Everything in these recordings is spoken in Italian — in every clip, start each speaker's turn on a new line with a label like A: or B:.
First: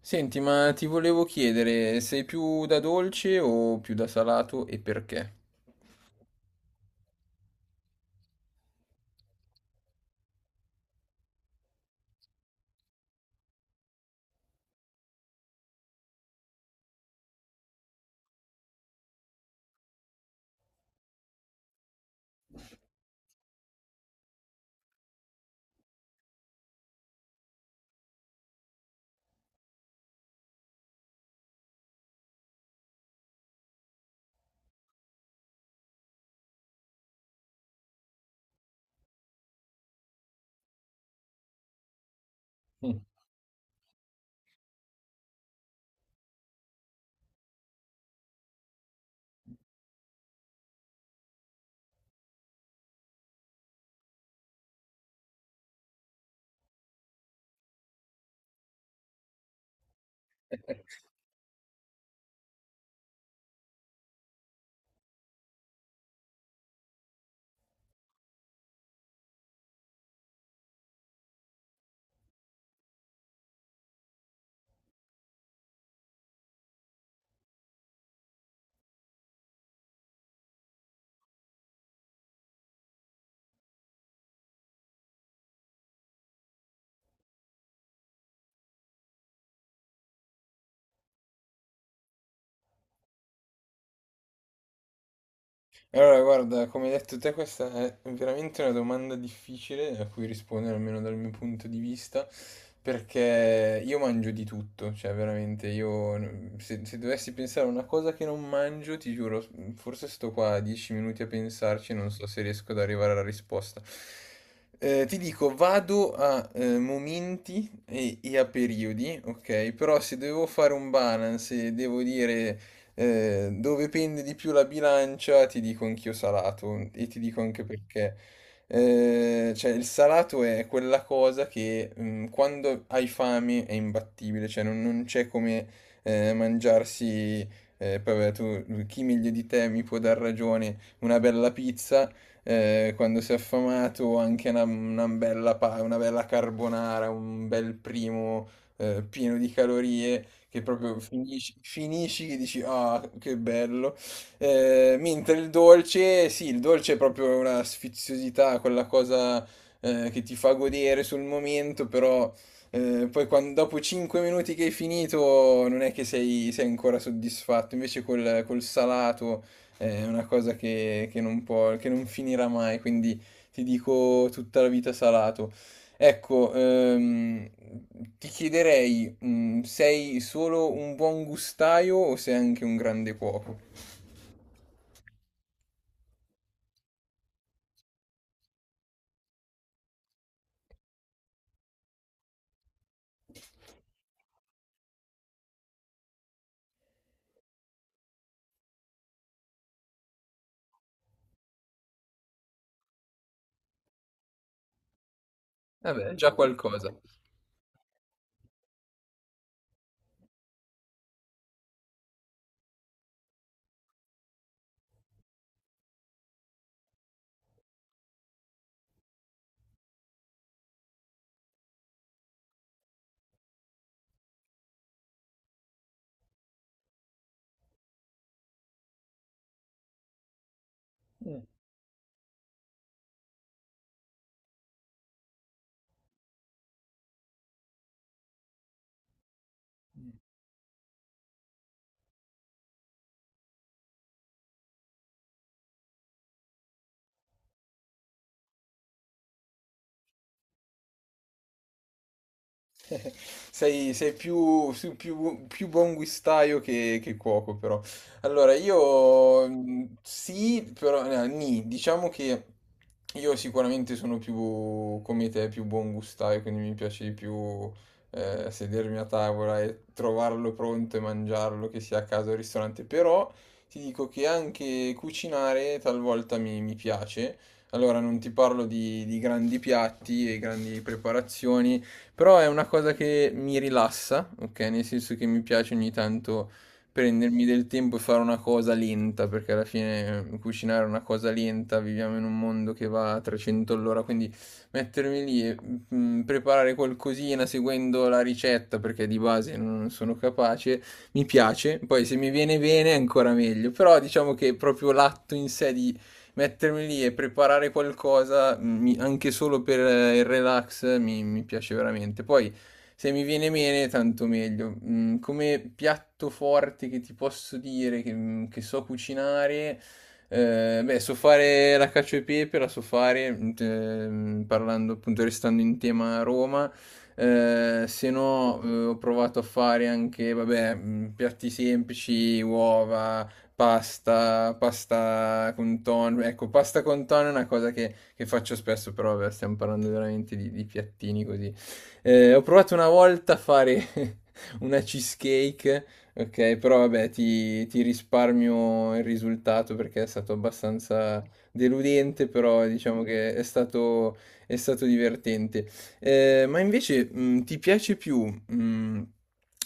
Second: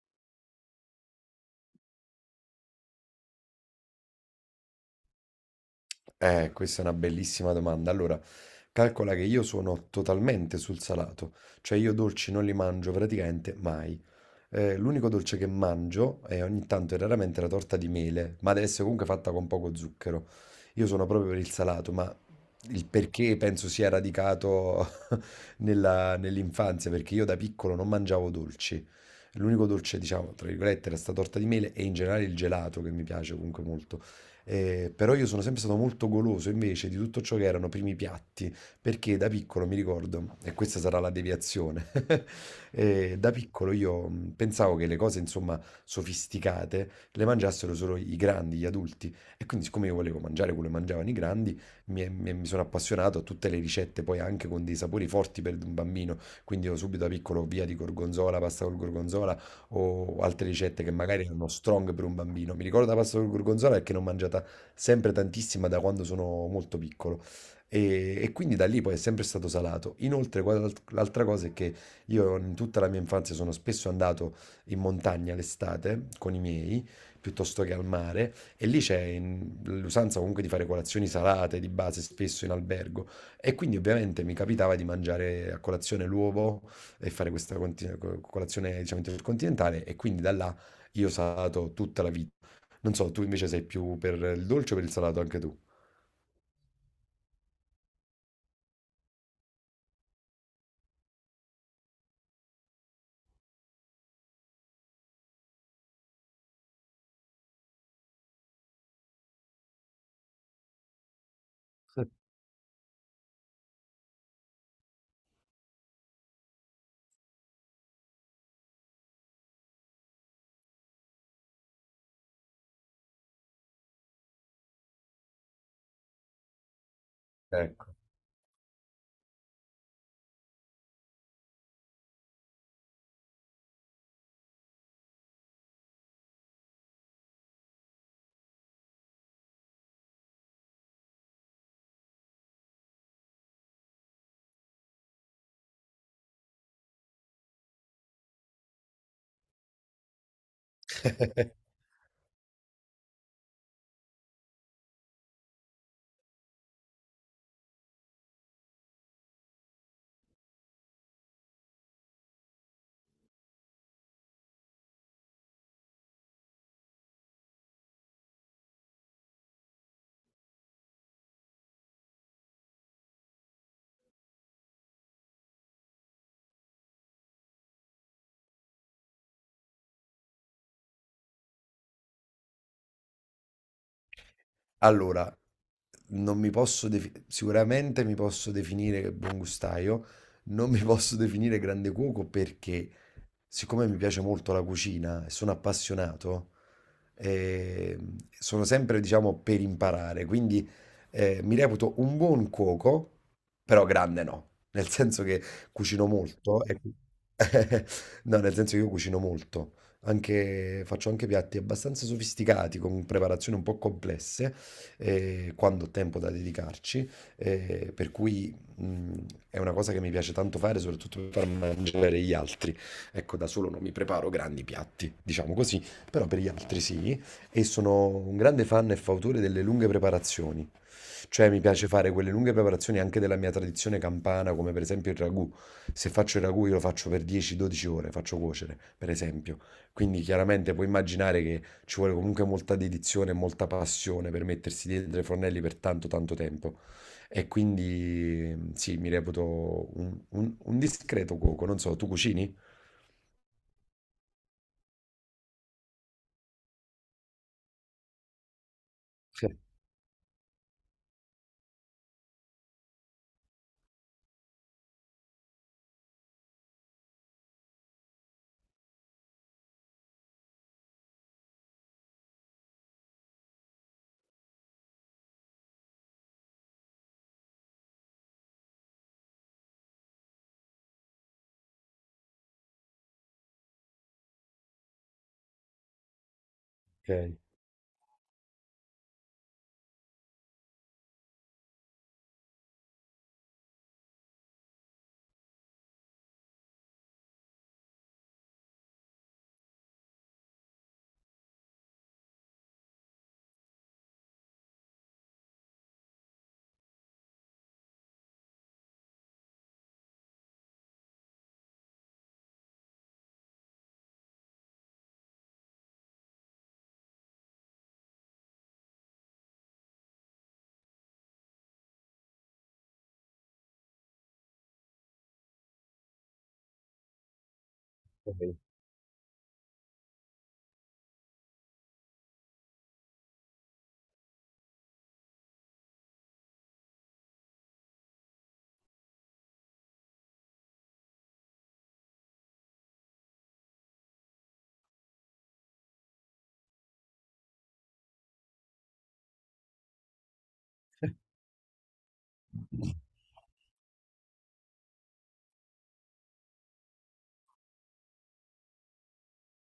A: Senti, ma ti volevo chiedere, sei più da dolce o più da salato e perché?
B: Questa è una bellissima domanda. Allora, calcola che io sono totalmente sul salato, cioè io dolci non li mangio praticamente mai. L'unico dolce che mangio è ogni tanto e raramente la torta di mele, ma deve essere comunque fatta con poco zucchero. Io sono proprio per il salato, ma il perché penso sia radicato nell'infanzia, perché io da piccolo non mangiavo dolci. L'unico dolce, diciamo, tra virgolette, era sta torta di mele e in generale il gelato che mi piace comunque molto. Però io sono sempre stato molto goloso invece di tutto ciò che erano primi piatti, perché da piccolo mi ricordo, e questa sarà la deviazione, da piccolo io pensavo che le cose, insomma, sofisticate le mangiassero solo i grandi, gli adulti. E quindi, siccome io volevo mangiare quello che mangiavano i grandi, mi sono appassionato a tutte le ricette, poi anche con dei sapori forti per un bambino. Quindi io subito da piccolo via di gorgonzola, pasta col gorgonzola o altre ricette che magari erano strong per un bambino. Mi ricordo la pasta col gorgonzola perché l'ho mangiata sempre tantissima da quando sono molto piccolo. E quindi da lì poi è sempre stato salato. Inoltre, guarda l'altra cosa è che io in tutta la mia infanzia sono spesso andato in montagna l'estate con i miei, piuttosto che al mare, e lì c'è l'usanza comunque di fare colazioni salate di base spesso in albergo e quindi ovviamente mi capitava di mangiare a colazione l'uovo e fare questa colazione diciamo intercontinentale e quindi da là io ho salato tutta la vita. Non so, tu invece sei più per il dolce o per il salato anche tu?
A: Allora, guarda, come hai detto te, questa è veramente una domanda difficile a cui rispondere, almeno dal mio punto di vista, perché io mangio di tutto, cioè veramente io, se dovessi pensare a una cosa che non mangio, ti giuro, forse sto qua dieci minuti a pensarci e non so se riesco ad arrivare alla risposta. Ti dico, vado a momenti e a periodi, ok? Però se devo fare un balance e devo dire dove pende di più la bilancia, ti dico anch'io salato e ti dico anche
B: Ecco.
A: perché. Cioè, il salato è quella cosa che quando hai fame è imbattibile, cioè non c'è come mangiarsi, poi vabbè, tu, chi meglio di te mi può dar ragione, una bella pizza. Quando sei affamato, anche una bella, una bella carbonara, un bel primo pieno di calorie, che proprio finisci che dici ah, che bello. Mentre il dolce, sì, il dolce è proprio una sfiziosità, quella cosa che ti fa godere sul momento, però poi dopo 5 minuti che hai finito non è che sei ancora soddisfatto, invece col salato è una cosa che non può, che non finirà mai, quindi ti dico tutta la vita salato. Ecco, ti chiederei, sei solo un buon gustaio o sei anche un grande cuoco?
B: Allora, non mi posso defi- sicuramente mi posso definire buon gustaio, non mi posso definire grande cuoco perché siccome mi piace molto la cucina e sono appassionato, eh, sono sempre, diciamo, per imparare, quindi mi reputo un buon cuoco, però grande no, nel senso che cucino
A: Vabbè, già
B: molto.
A: qualcosa.
B: No, nel senso che io cucino molto, anche, faccio anche piatti abbastanza sofisticati, con preparazioni un po' complesse, quando ho tempo da dedicarci, per cui è una cosa che mi piace tanto fare, soprattutto per far mangiare gli altri. Ecco, da solo non mi preparo grandi piatti, diciamo così, però per gli altri sì, e sono un grande fan e fautore delle lunghe preparazioni. Cioè mi piace fare quelle lunghe preparazioni anche della mia tradizione campana, come per esempio il ragù. Se faccio il ragù io lo faccio per 10-12 ore, faccio cuocere, per esempio. Quindi chiaramente puoi immaginare che ci vuole comunque molta dedizione e molta passione per mettersi dietro ai fornelli per tanto tanto tempo. E quindi sì, mi reputo un discreto cuoco. Non so, tu cucini?
A: Sei più buon guistaio che cuoco, però. Allora, io
B: Sì.
A: sì, però no, nì, diciamo che io sicuramente sono più come te, più buon gustaio, quindi mi piace di più sedermi a tavola e trovarlo pronto e mangiarlo, che sia a casa o al ristorante. Però ti dico che anche cucinare talvolta mi piace. Allora, non ti parlo di grandi piatti e grandi preparazioni. Però è una cosa che mi rilassa, ok? Nel senso che mi piace ogni tanto
B: Ok,
A: prendermi del tempo e fare una cosa lenta, perché alla fine cucinare è una cosa lenta, viviamo in un mondo che va a 300 all'ora, quindi mettermi lì e preparare qualcosina seguendo la ricetta, perché di base non sono capace, mi piace. Poi se mi viene bene è ancora meglio, però diciamo che proprio l'atto in sé di mettermi lì e preparare qualcosa, anche solo per il relax, mi piace veramente. Poi, se mi viene bene, tanto meglio. Come piatto forte che ti posso dire, che so cucinare, beh, so fare la cacio e pepe, la so fare, parlando appunto, restando in tema Roma. Se
B: ok.
A: no, ho provato a fare anche, vabbè, piatti semplici, uova, pasta, pasta con tonno. Ecco, pasta con tonno è una cosa che faccio spesso, però vabbè, stiamo parlando veramente di piattini così. Ho provato una volta a fare una cheesecake, ok, però vabbè, ti risparmio il risultato perché è stato abbastanza deludente, però diciamo che è stato divertente. Ma invece, ti piace più, mh,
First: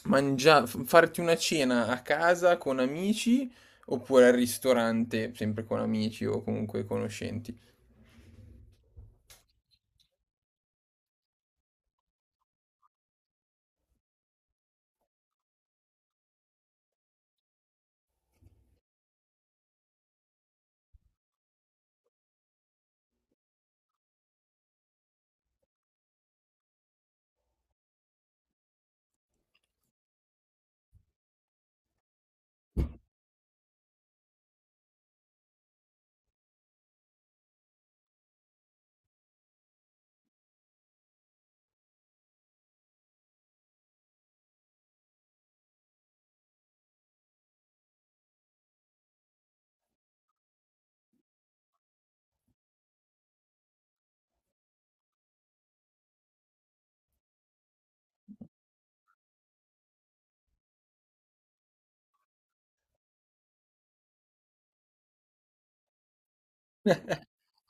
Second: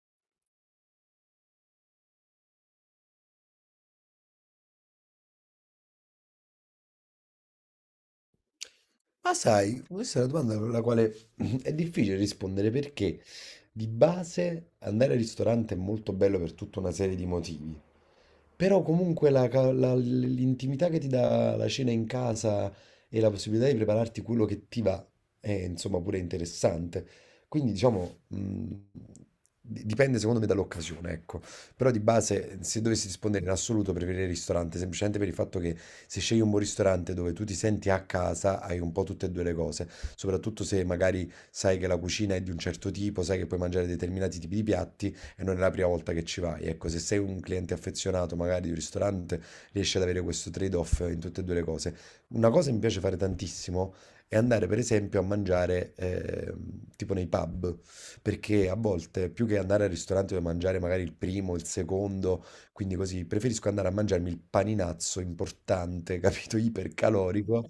A: mangia- f- farti una cena a casa con amici oppure al ristorante, sempre con amici o comunque conoscenti.
B: Ma sai, questa è una domanda con la quale è difficile rispondere perché di base andare al ristorante è molto bello per tutta una serie di motivi. Però comunque l'intimità che ti dà la cena in casa e la possibilità di prepararti quello che ti va è insomma pure interessante. Quindi diciamo, dipende secondo me dall'occasione, ecco. Però di base, se dovessi rispondere in assoluto, preferirei il ristorante, semplicemente per il fatto che se scegli un buon ristorante dove tu ti senti a casa, hai un po' tutte e due le cose. Soprattutto se magari sai che la cucina è di un certo tipo, sai che puoi mangiare determinati tipi di piatti e non è la prima volta che ci vai. Ecco, se sei un cliente affezionato magari di un ristorante, riesci ad avere questo trade-off in tutte e due le cose. Una cosa che mi piace fare tantissimo è andare per esempio a mangiare tipo nei pub, perché a volte più che andare al ristorante dove mangiare magari il primo, il secondo, quindi così, preferisco andare a mangiarmi il paninazzo importante, capito, ipercalorico,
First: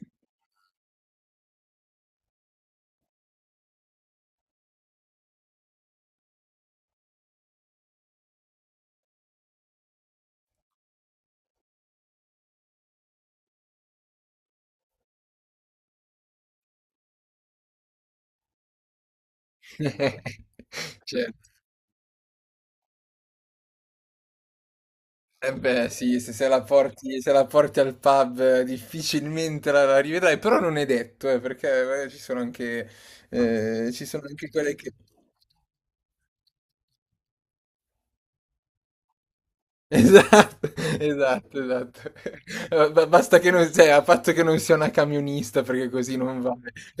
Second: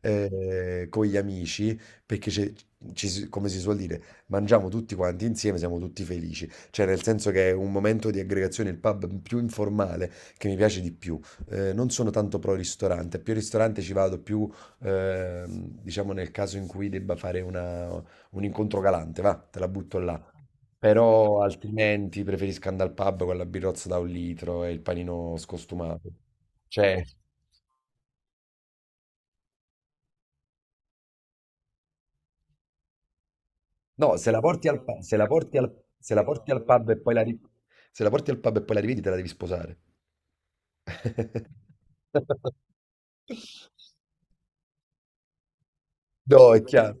B: con gli amici, perché come si suol dire, mangiamo tutti quanti insieme, siamo tutti felici. Cioè, nel senso che è un momento di aggregazione, il pub più informale che mi piace di più. Non sono tanto pro ristorante, più ristorante ci vado più, diciamo, nel caso in cui debba fare un incontro galante, va, te la butto là.
A: Certo.
B: Però altrimenti preferisco andare al pub con la birrozza da 1 litro e il panino
A: Eh beh,
B: scostumato.
A: sì, se la
B: Cioè,
A: porti, se la porti al pub difficilmente la rivedrai, però non è detto, perché ci
B: no,
A: sono
B: se la
A: anche
B: porti
A: quelle
B: al,
A: che...
B: pa- se la porti al, se la porti al pub e poi la ri- se la porti al pub e poi la rivedi, te la devi sposare.
A: Esatto, esatto, esatto. Ba ba Basta che non cioè, a patto che non sia una camionista perché così non
B: No, è
A: vale.
B: chiaro.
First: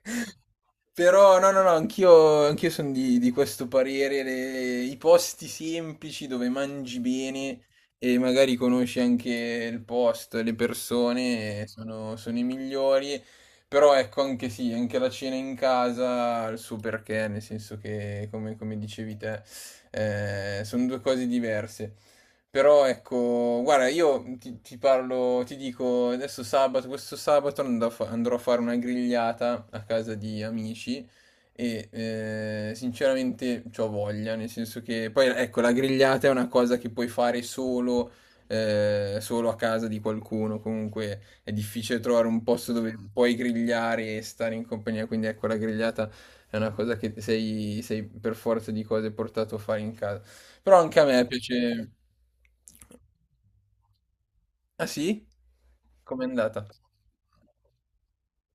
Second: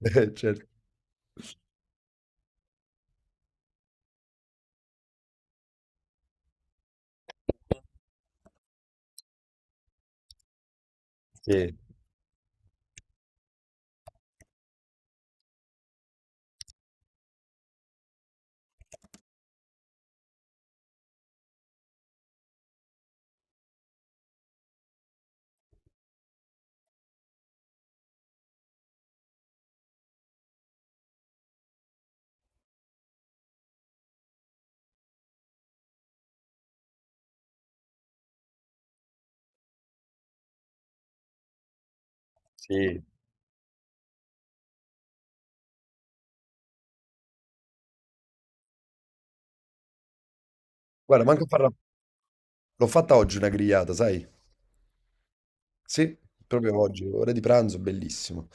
B: Certo.
A: Però no, no, no, anch'io sono di questo parere, i posti semplici dove mangi bene e magari conosci anche il posto, le persone,
B: Sì,
A: sono i migliori. Però ecco, anche sì, anche la cena in casa ha il suo perché, nel senso che, come come dicevi te sono due cose diverse. Però ecco, guarda, io ti parlo, ti dico, adesso sabato, questo sabato andrò a fare una grigliata a casa di amici e sinceramente c'ho voglia, nel senso che poi ecco, la grigliata è una cosa che puoi fare solo, solo a casa di qualcuno, comunque è difficile trovare un posto dove
B: sì.
A: puoi grigliare e stare in compagnia, quindi ecco, la grigliata è una cosa che sei, sei per forza di cose portato a fare in casa. Però anche a
B: Guarda,
A: me
B: manco a farla
A: piace.
B: l'ho fatta oggi una grigliata, sai?
A: Ah sì?
B: Sì,
A: Com'è andata?
B: proprio oggi, ora di pranzo, bellissimo.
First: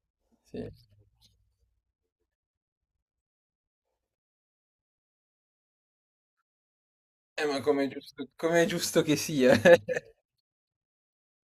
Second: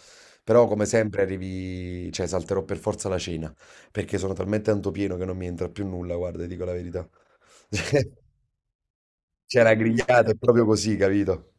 B: Però
A: Sì.
B: come sempre arrivi, cioè salterò per forza la cena, perché sono talmente tanto pieno che non mi entra più nulla, guarda, ti dico la verità.
A: Ma come è giusto che sia.
B: C'è la grigliata, è proprio così, capito?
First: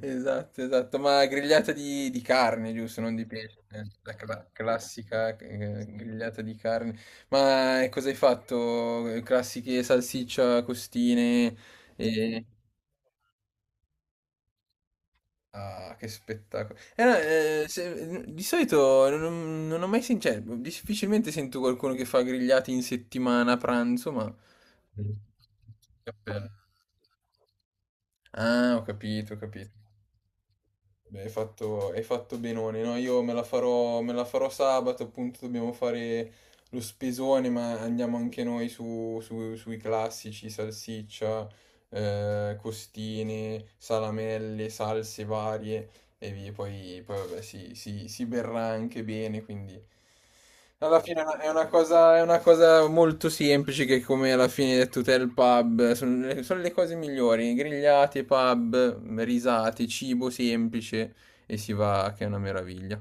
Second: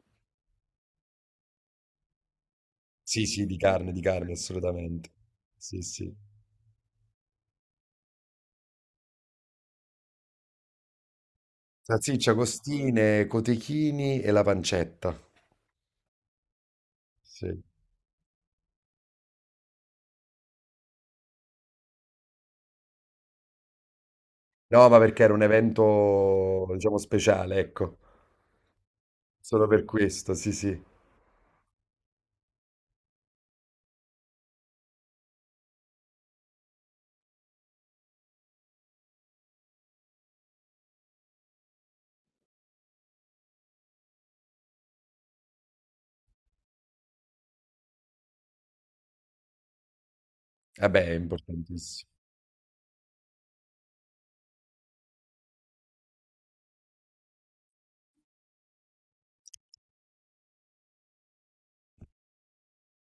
A: Esatto, esatto. Ma grigliata di carne, giusto? Non
B: Sì,
A: di
B: sì,
A: pesce.
B: di carne, assolutamente.
A: Classica
B: Sì, sì.
A: grigliata di carne. Ma cosa hai fatto? Classiche salsiccia, costine.
B: Salsiccia,
A: E...
B: costine, cotechini e la pancetta.
A: Ah, che spettacolo.
B: Sì.
A: Di solito non ho mai sentito, cioè, difficilmente sento qualcuno che fa grigliati in settimana a pranzo, ma...
B: No, ma perché era un
A: Cappello.
B: evento, diciamo, speciale, ecco.
A: Ah, ho capito, ho
B: Solo
A: capito.
B: per questo, sì, sì.
A: Beh, hai fatto benone, no? Io me la farò sabato, appunto, dobbiamo fare lo spesone, ma andiamo anche noi sui classici, salsiccia, costine, salamelle, salse varie e via. Poi, poi vabbè, si berrà anche bene, quindi alla
B: Vabbè, è
A: fine è una,
B: importantissimo.
A: è una cosa molto semplice che come alla fine hai detto te il pub, sono le cose migliori, grigliate, pub, risate, cibo semplice e si va che è una meraviglia.